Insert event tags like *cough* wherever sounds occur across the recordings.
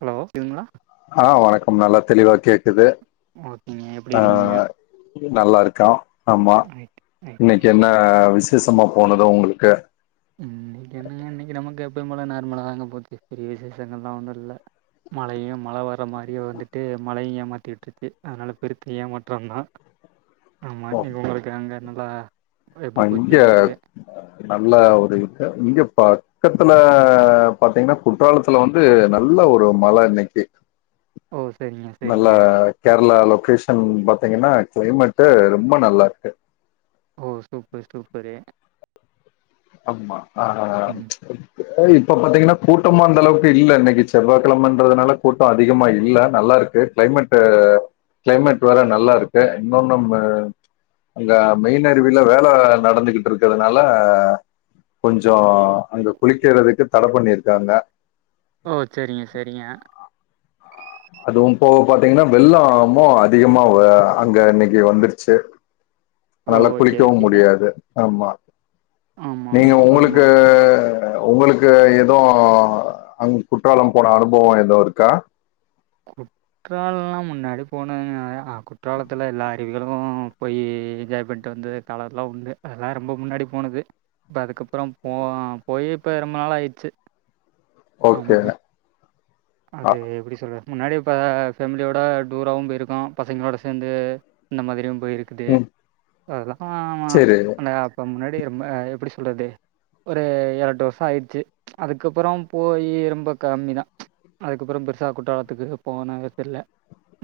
Hello கேக்குதுங்களா அ வணக்கம் நல்லா தெளிவா கேக்குது ஓகேங்க எப்டி ஆ இருக்கீங்க நல்லா இருக்கோ ஆமா ரைட் ரைட் இன்னைக்கு ரைட் என்ன ரைட் விசேஷமா போனது உங்களுக்கு எப்பையு போல நார்மலா தாங்க போச்சு பெரிய விசேஷகள்லா ஒன்னு இல்ல மழையு மழ வர மாரியே வந்துட்டு மழை ஏமாத்திட்டுருக்கு அதனால பெருத்த ஏமாற்ற தா ஆமா நீங்க உங்களுக்கு அங்க நல்லா எப்டி அங்க போச்சு உங்களுக்கு நல்ல ஒரு இங்க பக்கத்துல பாத்தீங்ன்னா குற்றாலத்துல வந்து நல்ல ஒரு மழ இன்னைக்கு ஓ சரிங்க நல்ல சரிங்க கேரளா லொகேஷன் பாத்தீங்கனா கிளைமேட்டு ரொம்ப நல்லாருக்கு ஓ சூப்பர் சூப்பரே அம்மா அ *unintelligible* இப்ப பாத்தீங்கனா கூட்டமு அந்தளவுக்கு இல்ல இன்னைக்கு செவ்வா கிழமைன்றதுனால கூட்ட அதிகமா இல்ல நல்லாருக்கு கிளை மேட்டு கிளைமேட்டு வேற நல்லாருக்கு இன்னொ நம்ம அங்க மெயின் அருவில வேல நடந்துகிட்டு இருக்கிறதுனால கொஞ்சோ அங்க குளிக்கிறதுக்கு தட பண்ணிருக்காங்க ஓ சேரிங்க சேரிங்க அதுவு இப்போ பாத்தீங்னா வெள்ளமு அதிகமா அங்க இன்னைக்கு வந்துருச்சு ஓ அதனால ஓகே குளிக்கவு ஓகே முடியாது ஆமா ஆமா நீங்க ஆமா ஆமா உங்களுக்கு உங்களுக்கு எது அங் குற்றால போன அனுபவ எதோ இருக்கா குற்றாள முன்னாடி போனங்க அ குற்றாளத்துல எல்லா அருவிகளு போயி என்ஜாய் பண்ட்டு வந்து காலமெல்லா உண்டு அதெல்லா ரொம்ப முன்னாடி போனது இப்ப அதுக்கப்புற போ போய் இப்ப ரொம்ப நாள் ஆயிடுச்சு ஆமாங்க ஓகேக அது எப்டி சொ டுவ முன்னாடி இப்ப ஃபேமிலியோட டூராவு போயிருக்கோ பசங்களோட சேர்ந்து இந்த மாதிரியு போயிருக்குது ம் அதலா சேரி அந்த அப்ப முன்னாடி ரொம்ப எப்டி சொல்றது ஒரு இரண்டு வருஷொ ஆயிடுச்சு அதுக்கப்பறொம் போயி ரொம்ப கம்மிதா அதுக்கப்புறே பெருசா குற்றாலத்துக்கு போனதில்ல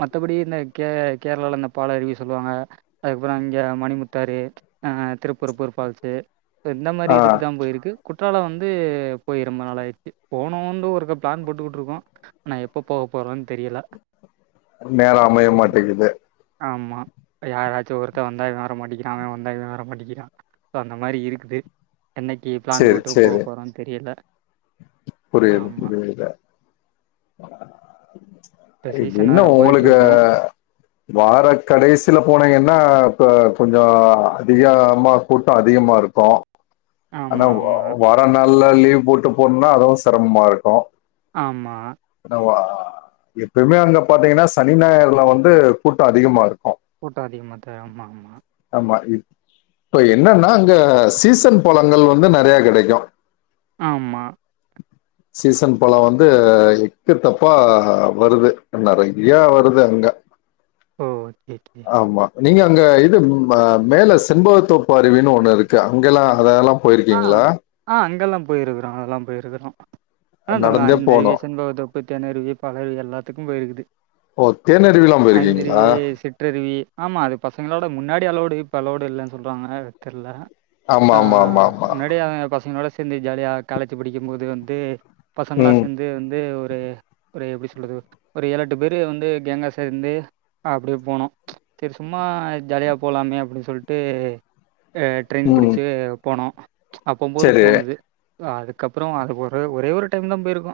மத்தபடி இந்த கே கேரளால இந்த பாலருவி சொல்லுவாங்க அதுக்கப்புறொ இங்க மணிமுத்தாரு அ திருப்பரப்பூர் ஃபால்ஸு சோ இந்த மாரி ஆ இதுக்குதா போயிருக்கு குற்றாலொ வந்து போயி ரொம்ப நாளாயிட்ச்சு போனோன்டு ஒருக்க பிளான் போட்டுக்கிட்டுருக்கோ ஆனா எப்ப போக போறோன் தெரியல நேரோ அமைய மாட்டேக்குது ஆமா யாராச்சு ஒருத்த வந்தா இவெ வர மாட்டிக்கிறா அவெ வந்தா இவெ வர மாட்டிக்கிறான் சோ அந்த மாரி இருக்குது. என்னைக்கு பிளான் சேரி போட்டு போக சேரி போறோன் தெரியல புரியுது ஆமாம் புரியுது இப்போ இப் சீசன் என்னா வேறு உங்களுக்கு போயிட்டுருக்கோம் வார கடைசில போனா என்ன ப்ப கொஞ்சொ அதிகமா கூட்டோ அதிகமா இருக்கு ஆனா ஆமாம் ஆமாம் வார நாள்ல லீவ் போட்டு போனுனா அதுவு செரமமா இருக்கு ஆமா ஏன்னா எப்பயுமே அங்க பாத்தீங்கன்னா சனி நாயர்ல வந்து கூட்டோ அதிகமா இருக்கு கூட்டொ அதிகமா தெ ஆமா ஆமா மா இப் ப்ப என்னன்னா அங்க சீசன் பழங்கள் வந்து நெறையா கெடைக்கு ஆமா சீசன் பழொ வந்து எக்கு தப்பா வருது நெறை ஏ ஆமாம் வருது அங்க ஓ ஓகே ஓகே ஆமா நீங்க அங்க இது ம மேல செம்பவத்தோப்பு அருவின்னு ஒன்னு இருக்கு அங்கல்லா அதெல்லாம் ஆ ஆ அங்கெல்லாம் போயிருக்றோ அதெல்லாம் போயிருக்றோ. ஆ சொல்லாம் நடந்தே ஐந்தருவி போனு செண்பவத்தோப்பு தேன் அருவி பாலருவி எல்லாத்துக்கும் போயிருக்குது ஓ தேனருவிலா போயிருக்கீங்களா ஐந்தருவி சிற்றருவி ஆமா அது பசங்களா ல முன்னாடி அலேவ்டு இப்போ அவோவ்டு இல்லன்னு சொல்றாங்க தெர்ல ஆமா ஆ ஆமா ஆமா ஆம் முன்னாடி அவ பசங்களோட சேந்து ஜாலியா காலேஜ் படிக்கும் போது வந்து பசங்களா ம் சேந்து வந்து ஒ ரு ஒரு எப்டி சொல்றது ஒரு ஏழெட்டு பேரு வந்து கேங்கா சேர்ந்து அப்டியே போனோ சரி சும்மா ஜாலியா போலாமே அப்டின் சொல்ட்டு அ ட்ரெயின் ம் புடிச்சு போனோ அப்பம் போது சரி போனது அ அதுக்கப்புறொ அது ஒரு ஒரே ஒரு டைம்தா போயிருக்கோ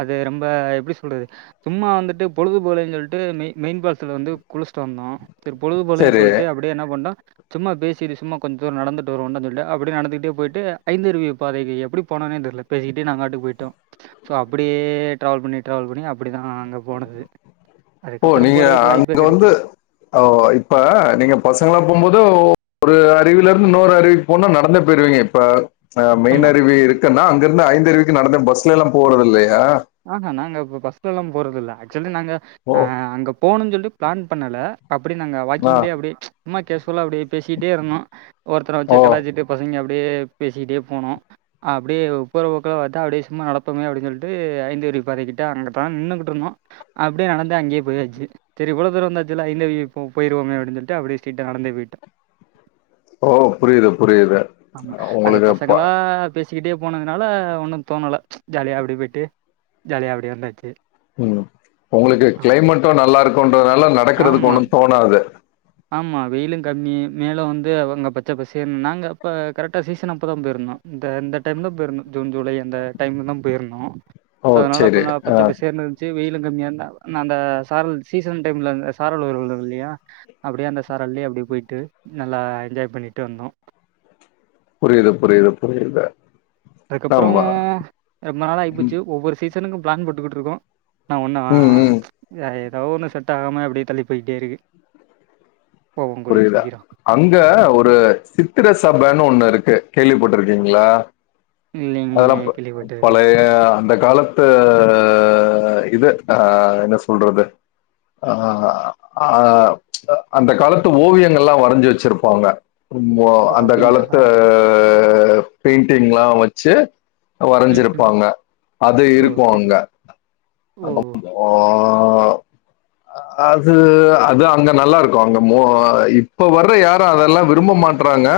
அது ரொம்ப எப்டி சொல்றது சும்மா வந்துட்டு பொழுதுபோலன் சொல்ட்டு மெயி மெயின் ஃபால்ஸ்ல வந்து குளிச் ச்ட்டு வந்தோ செரி பொழுதுபோலயேன் சரி சொல்ட்டு அப்டியே என்ன பண்ணோ சும்மா பேசிட்டு சும்மா கொஞ் தூரோ நடந்துட்டு வருவோன் சொல்டு அப்டியே நடந்துட் டு போயிட்டு ஐந்தருவி பாதைக்கு எப்டி போனோனே தெர்ல பேசிக்கிட்டு நாங்காட்டுக்கு போயிட்டோ சோ அப்டியே ட்ராவல் பண்ணி ட்ராவல் பண்ணி அப்டிதா அங்க போனது ஓ அதுக்கப்புறம் நீங்க போகிறதுக்கு வாய்ப்பே அங்க வந்து கிடைக்கல ஓ இப்ப நீங்க பசங்களா போவும்போது ஒரு அருவில இருந்து இன்னோரு அருவிக்கு போனா நடந்தே போயிருவீங்க இப்ப ஆ ஆமாம் மெயின் அருவி இருக்குன்னா அங்கருந்து ஐந்தருவிக்கு நடந்த பஸ்லைலா போறதுல்லையே ஆஹா நாங்க ப பஸ்லலா போறதுல்ல ஆக்சுவலி நாங்க ஓ அ அங்க போணுன் சொல்ட்டு ப்ளான் பண்ணல அப்டி நாங்க ஆ வாக்கிங்லே அப்டியே சும்மா கேஸ்வ்லா அப்டியே பேசிகிட்டே இருந்தோ ஒருத்தர ஓ வச்சே கலாய்ச்சிட்டு பசங்கெ அப்ட் அப்டியே பேசிக்கிட்டே போனோ அப்டியே போர போக்குல பாத்தா அப்டியே சும்மா நடப்போமே அப்டின் சொல்ட்டு து ஐந்தருவி பாறைகிட்ட அங்கதா நின்னுக்ட்டு இருந்தோ அப்டியே நடந்து அங்கே போயாச்சு சரி இவ்வளோ தூரோ வந்தாச் ந்த ஐந்தருவிக்கு போ போயிடுவோமே அப்டின் சொல்ட்டு அப்படி ஸ்ட்ரைட்டா நடந்தே போய்ட்டோ ஓ புரியுது புரியுது ஆமா அது உங்களுக்கு ப பசங்களா பேசு சிக்கிட்டே போனதுனால ஒன்னு தோணல ஜாலியா அப்டி போய்டு ஜாலியாக அப்டியே வந்தாச்சு உம் உங்களுக்கு ஆமா. கிளைமேட்டும் நல்லா இருக்கும்ன்றதுனால நடக்கறதுக்கு ஆமா. ஒண்ணு தோணாது ஆமா வெயிலு கம்மி மேலு வந்து அவங்க பச்சை பசேனு நாங்க அப்ப கரெக்டா சீசன் அப்போ தா போயிருந்தோ ந்த இந்த டைம்தா போயிர்ந்தோ ஜூன் ஜூலை அந்த டைம்ல தா போயிர்ந்தோ ஓ தனால சரி அப்ப ஆ பச்சைப்பசேர்ன்னுருந்ச்சு வெயில் லு கம்மியாந்தா நா அந்த சாரல் சீசன் டைம்லந்த சாரல் வருல்லையா அப்டியே அந்த சாரல்லயே அப்டி போயிட்டு நல்லா என்ஜாய் பண்ணிட்டு வந்தோ புரியுது புரியுது புரியுது அதுக்கப்புறோ ஆமா ரொம்ப நாளியிப்போச்சு ஒவ்வொரு சீசனுக்கும் பிளான் போட்டுக்கிட்டுருக்கோ நாவொன்னு ம், ம். ஜாயத் லவ்வொன்னு செட்டாகாம அப்டியே தள்ளி போயிட்டேருக்கு புரில அங்க ஒரு சித்திர சபன்னு ஒண்ணு இருக்கு கேள்விப்பட்டிருக்கீங்களா இல்லைங்களே அதெல்லாப் கேள்விப்பட்டதில்லையே. பழைய அந்தக் காலத்து இது ஆஹ் என்ன சொல்றது அஹ்ஹ அஹ்ப் அந்த காலத் து ஓவியங்கள்லா வரைஞ்சி வச்சிருப்பாங்க ரொம்போ ஓ! அந்த காலத்து அப்படிங்களா? அஹ் பெயிண்டிங்ல்லா வச்சு ம், ம். வரஞ்சிருப்பாங்க அது ஓ! இருக்கும் அங்க சரிங்க. ஓ! அங்கப் ஹோ ஆஹ் அது அது அங்க நல்லா இருக்கும் அங்க மோ இப்ப வர்ற யாரு அதெல்லா விரும்ப மாட்டறாங்க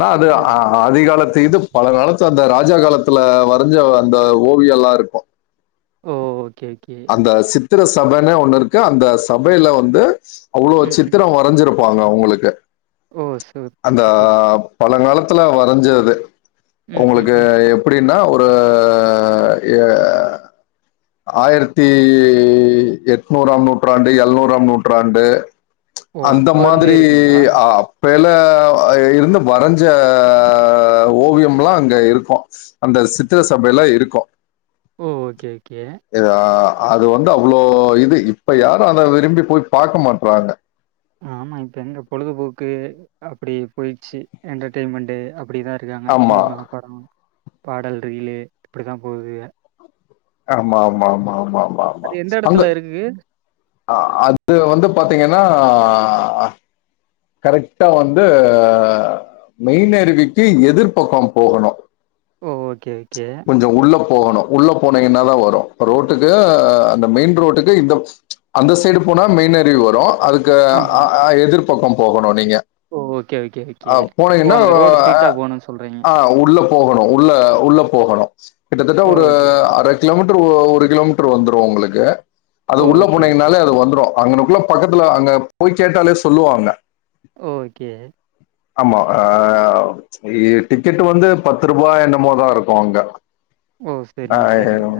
னா அது ம். ஆதிகாலத்து இதுப் பழங்காலத்து அந்த ராஜா காலத்துல வரைஞ்ச அந்த ஓவியல்லாருக்கு ஓ ஓகே ஓகே சித்திர சபனே ஒண்ணு இருக்கு அந்த சபையில வந்து அவ்ளோ ம், ம். சித்திரோ வரஞ்சிருப் ப்பாங்க உங்களுக்கு ஓ! சூ அந்த சூப்பர், சூப்பர். பழங்காலத்துல வரஞ்சது ம், ம், உங்களுக்கு ம். எப்டின்னா ஒர் ரு ஏ ஆயிரத் தி எட்நூறாம் நூற்றாண்டு எழ்நூறாம் நூற்றாண்டு ஓ! அந்த அப்ப இருந்தே மாதிரி இருக்குங்களா? ஆப் வேல இருந்து வரஞ்ச ஓவியம்லா அங்க இருக்கும் அந்த சித்திர ஓ! சபையில இருக்கு ஓகே, ஓகே. ஏதா அது வந்து அவ்ளோ இது இப்ப யாரு அத விரும்பி போய் பாக்க மாட்றாங்க ஆமா இப்ப எங்க பொழுதுபோக்கு அபபடி போயிச்சி என்டர்டெயின்மெண்ட்டு அப்டி தா இருக்காங்க ஆமா. சினிமா படோ பாடல் ரீலு இப்டிதா போது ஆமா ஆமா ஆமா ஆமாம் மாம்மா அது எந்த பங்கு இடத்துல இருக்கு? அது வந்து பாத்தீங்கனா னா ஆ ஆஹ் கரெக்ட்டா வந்து மெய்ன் அருவிக்கு எதிர்பக்கோ போகணு ஓ ஓகே ஓகே போகணு உள்ள போனீங்கன்னா தா வரும் ரோட்டுக்கு அந்த மெயின் ரோட்டுக்கு இந்த அந்த சைடு போனா மெய்ன்னறுவி வரும் அதுக்கு ஆமா. அஹ் அஹ் எதிர்பக்கோ போகணு நீங்க ஓ! Okay, okay, okay. அஹ் ஓ! போனீங்கன்னா அந்த ரோடு ஸ்ட்ரெய்ட்டா அஹ் போணும்னு சொல்றீங்க. ஆஹ் உள்ளப் போகணு உள்ள உள்ள போகணு கிட்டத்தட்ட ஓ! ஒரு ஓகே. அரக் கிலோமீட்டர் ஒரு கிலோமீட்டர் வந்துரும் உங்களுக்கு அது ஓ! உள்ள ஓகே, ஓகே. போனீங்கனாலே அது வந்துரோ அங்கனுக்குள்ள பக்கத்துல அங்க போய் கேட்டாலே சொல்லுவாங்க ஓகே. ஆமா ஹ இ டிக்கெட் வந்து பத்து ரூபாய் என்னமோதான் இருக்கு அங்க ஓ சரி சரிங்க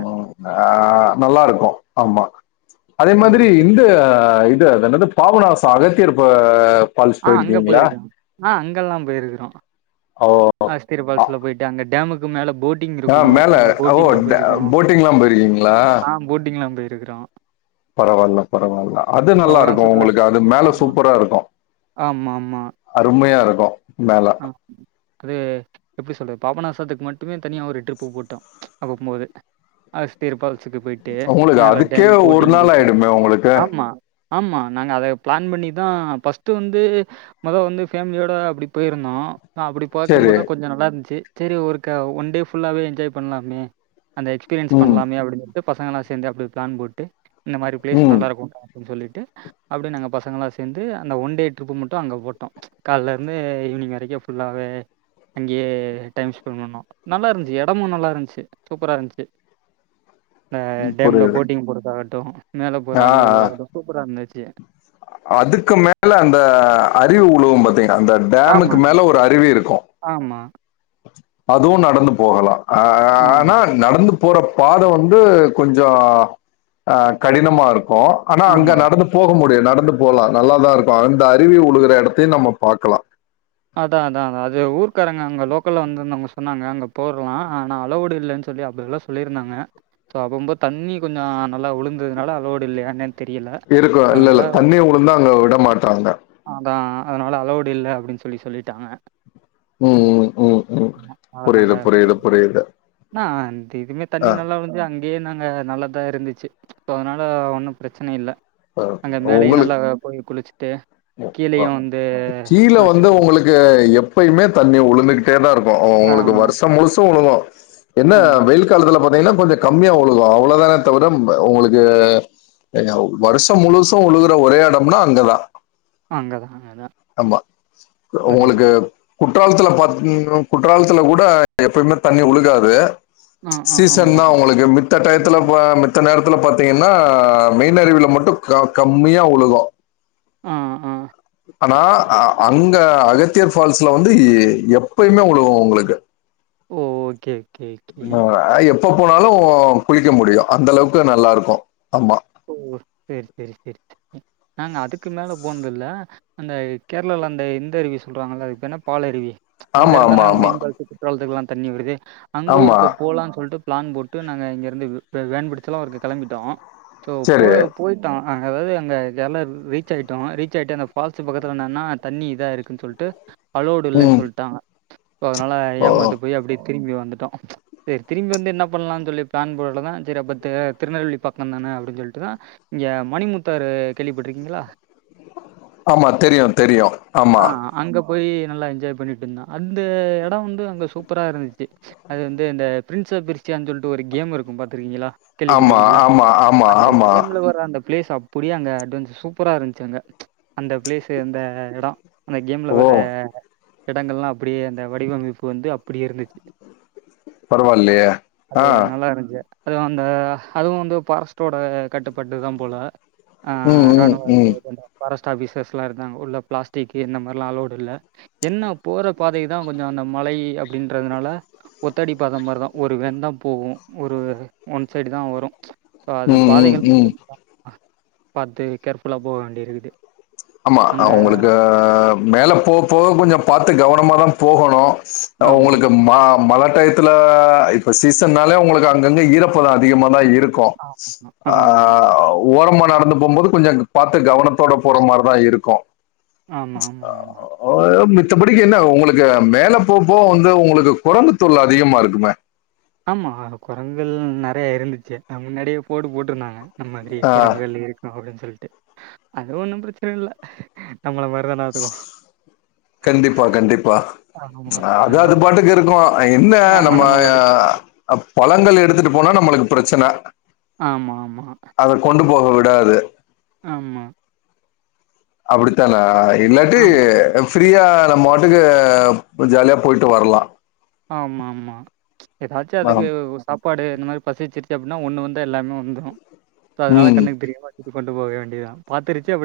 ஆஹ் நல்லா இருக்கு ஆமா அதே ஓ மாதிரி சரி இந்த இ து அத என்னது பாபனாசம் அகத்தியர் ப்ப ஆ அங்க போயிருக்க ஆ அங்கல்லா போயிருக்கிறோ ஓ அகஸ்திரி அ- ஃபால்ஸ்ல போயிட்டு அங்க டேமுக்கு மேல போட்டிங் ஆ இருக்கு மேல அந்த ஓ போட்டிங்ல இந்த போயிருக்கோ போட்டிங்லா போயிருக்கீங்களா ட்டுக்கிறோ பரவாயில்ல பரவாயில்ல அது நல்லாருக்கும் பாபநாசத்துல உங்களுக்கு அது மேல ஆமா சூப்பரா இருக்கும் ஆமா ஆமா ஓ மேல ஆ அது எப்டி சொல்றது பாபநாசத்துக்கு மட்டுமே தனியாக ஒரு ட்ரிப்பு போட்டோ அப்பம்போது அகஸ்திரி ஃபால்ஸ் உங்களுக்கு அதுக்கே ஒரு நாள் போயிட்டு ஆயிடுமே உங்களுக்கு ஆமா. ஆமா நாங்க அதுக்கு பிளான் பண்ணிதா பஸ்ட்டு வந்து மொத வந்து ஃபேமிலியோட அப்டி போயிருந்தோ ஆ அப்டி பாக்கும் சரி போதுதா கொஞ்ச நல்லா இருந்துச்சு செரி ஒரு க ஒன் டே ஃபுல்லாவே என்ஜாய் பண்லாமே அந்த எக்ஸ்பீரியன்ஸ் ம் பண்லாமே அப்டினு சொல்ட்டு பசங்கள்லா சேந்து அப்டியே பிளான் போட்டு இந்த மாரி பிளேஸ் ம் நல்லாருக்குண்டா னு சொல்லிட்டு அப்டியே நாங்க பசங்கள்லா சேந்து அந்த ஒன் டே ட்ரிப்பு மட்டு அங்க போட்டோ கால்லருந்து ஈவினி்ங் வரைக்கு ஃபுல்லாவே அங்கேயே டைம் ஸ்பெண்ட் பண்ணோ நல்லா இருந்ச்சு எடமும் நல்லா இருந்ச்சு சூப்பரா இருந்ச்ச அந்த டேம்ல புரியுது போட்டிங் போறதாகட்டு மேலே போற ஆ அனுபவ அது சூப்பரா இருந்துச்சு அதுக்கு மேல அந்த அருவி உழுவு பாத்தீங் அந்த டேமுக்கு ஆமாங்க. மேல ஒரு அருவி இருக்கும் ஆமா, அதுவு நடந்து போகலா ஆ ஆமா, ஆனா நடந்து போற பாத வந்து கொஞ்ச ஆ கடினமா இரு க்கு ஆனா அங்க ஆமா. நடந்து போக முடியு நடந் து போலா நல்லாதா இருக்கு அந்த அருவி உழுகுற எடத்தயு நம்ம பாக்கலா அதா அதா அது ஊர்க்காரங்க அங்க லோக்கல்ல வந்துருந்தவுங்க சொன்னாங்க அங்க போறலா ஆனா அலோவ்டு இல்லன்னு சொல்லி அப்டிலா சொல்லிருந்தாங்க சோ அப்பம்போது தண்ணி கொஞ்ச நல்லா உழுந்ததுனால அலோவ்டு இல்லையா‌என்னன் தெரியல இருக்கும் சோ இல்ல அதனால இல்ல தண்ணி உளுந்தா அங்க விட மாட்டாங்க அதா அதனால அலோவ்டு இல்ல அப்படின்னு சொல்லி சொல்லிட்டாங்க ம் ம் ம் ம் புரியுது புரியுது புரியுது அனா அந்த இதுமே தண்ணி ஆ, நல்லா வந்துது அங்கயே நாங்க நல்லாதா இருந்துச்சு ஸோ அதனால ஒன்னும் பிரச்சன இல்ல ஆ. அங்க மேலயு உங்களுக்கு நல்லா போய் குளிச் ட்டு கீழயு வந்து கீழ வந்து குளிச்சுட்டு உங்களுக்கு எப்பயுமே தண்ணி உழுந்துக்கிட்டேதா இருக்கு உங்களுக்கு ஆமா. வருஷ முழுசு உழுவு என்ன அதான் வெயில் காலத்துல பாத் ன்னா கொஞ்ச கம்மியா உழுகு அவ்ளோதான தவிர ம உங்களுக்கு அங்க வருஷ முழுசு உழுகுற ஒரே எடம்னா அங்கதா அங்கதா அதா ஆமா உங்களுக்கு கு குற்றாலத்துல பாத் குற்றாலத்துல கூட எப்பயுமே தண்ணி உழுகாது ஆ ஆ ஆமா சீசன்தா உங்களுக்கு மித்த டயத்துல ப மித்த நேரத் துல பாத்தீங்கன்னா மெயின் அருவில மட்டு க கம்மியா உழுகு ஆ ஆ ஆனா அ அங்க அகத்தியர் ஃபால்ஸ்ல வந்து எ எப்பயுமே உழுகு உங்களுக்கு ஓ ஓகே கே கே அ எப்ப போனாலு குளிக்க முடியு அந்தளவுக்கு நல்லாருக்கும் ஆமா ஓ செரி செரி செரி நாங்க அதுக்கு மேல போனதுல்ல அந்த கேரளா ல அந்த இந்த அருவி சொல்றாங்கல்ல அது பேர் என்ன பாலருவி அங்க ஆமா, ஆமா, இருந்துதான ஆமா. மெயின் ஃபால்ஸுக்கு குற்றாலத்துக்குலா தண்ணி வருது அங்கு ஆமா. ஒருக்க போலானு சொல்ட்டு பிளான் போட்டு நாங்க இங்கருந்து வே வேன் பிடிச்செல்லா ஒருக்க கெளம்பிட்டோ ஸோ போ சரி. போயிட்டோ அங்க அதாது அங்க எல்ல ரீச் ஆயிட்டோ ரீச் ஆயிட்டு அந்த ஃபால்ஸு பக்கத்துல என்னன்னா தண்ணி இதா இருக்குன்னு சொல்ட்டு அலோடு இல்லன்னு ம். சொல்ட்டாங்க சொ அதனால ஓ! ஏமாது போய் அப்டி திரும்பி வந்துட்டோம் ச் செரி திரும்பி வந்து என்ன பண்ணலானு சொல்லி பிளான் போடதா செரி அப்ப அ திருநெல் பக் வந்தாங்க அப்டின் சொல்ட்டுதா இங்க மணிமுத்தாரு கேள்விபட்டுருக்கீங்களா ஆமா தெரியு தெரியு அ அங்கப் போயி நல்லா என்ஜாய் பண்ணிட் இருந்தோ அந்த இடம் வந்து அங்கே சூப்பரா இருந்ச்சு அது வந்து இந்த பிரண் ச பிரிச்சான் சொல்ட்டு ஒரு கேம் இருக்கு பாத்ருக்கீங்களா ஆமா ஆமா ஆமா ஆமா ப்ளேஸ் அப்டியே அங்க அட்வெஞ் சூப்பரா இருச்சு அங்க ச் அந்த ப்ளேசு அந்த இடம் அந்த கேம்ல ஓ வர்ற அ இடங்கள்லா அப்படியே அந்த வடிவமைப்பு வந்து அப்படிே இருந்துச் பரவாயில்லையே அ நல்லா ம் இருந்துச்சு அது அந்த அதுவு வந்து பார்டுட்டோட கட்டுப்பாட்டு தா போல அ ம் ம் ராணுவ ம் பாரஸ்ட் ஆபீசர்ஸ் எல்லா இருகங்கா உள்ள பிளாஸ் திக்கு இந்த மாதிரிலாம் அளவுடு இல்ல என்ன போற பாதைதா கொஞ்ச அந்த மழை அப்படின்றதுனால ஒத்தடி பாத மாரிதான் ஒரு வேன் தா போவும் ஒரு ஒன் சைடு தா வரும் ஸோ அந்த ம் ம் பாதைகள் ம் பாத்து கேர்புல்லா போக வேண்டிருக்குது ஆமா அவங்களுக்கு மேல போக போக கொஞ்சம் பாத்து கவனமாதான் போகணோ ஆமா. உங்களுக்கு மா மழ டயத்துல இப்ப சீசன்னாலே உங்களுக்கு அங்கங்க ஈரப்பதம் அதிகமா தா இரு இருக்கும் ஆமா, ஆமா, ஓரமா நடந்து போம்போது கொஞ்சம் பாத்து கவனத்தோட போறமாரி தா இருக்கும் ஆமா ஆமா ஆமா மிச்சபடிக்கு என்ன உங்களுக்கு மேல போகபோக வந்து உங்களுக்கு குரங்கு தொல்ல அதிகமா இருக்குமே ஆமா குரங்குகள் நெறைய இருந்துச்சு அது முன்னாடியே போடு போட்டிருந்தாங்க அமைதி ஆ, குரங்குகள் இருக்கு அப்டின்னு சொல்ட்டு அதுவொன்னும் பிரச்சனை இல்ல நம்மள மாரி தான அதுவும். கண்டிப்பா கண்டிப்பா ஆமா. அத அது அதான். பாட்டுக்கு இருக்கு என்ன நம்ம பழங்கள் எடுத்துட்டு போனா நம்மளுக்கு பிரச்சனை ஆமா ஆமா போக விடாது ஆமா அப்படித்தானே இல்லாட்டி ஆம் ப்ரீயா நம்ம பாட்டுக்கு ஜாலியா போய்ட்டு வரலா ஆமா ஆமா ஏதாச்சும் அதுக்கு வரம். சாப்பாடு இந்த மாதிரி பசிச்சிரு எப்ட்னா ஒண்ணு வந்தா எல்லாமே வந்துரும் இப்ப அதனால ம். கண்ணுக்கு தெரியாம கொண்டு போக வேண்டியதுதா பாத்துருச்சு அப்படி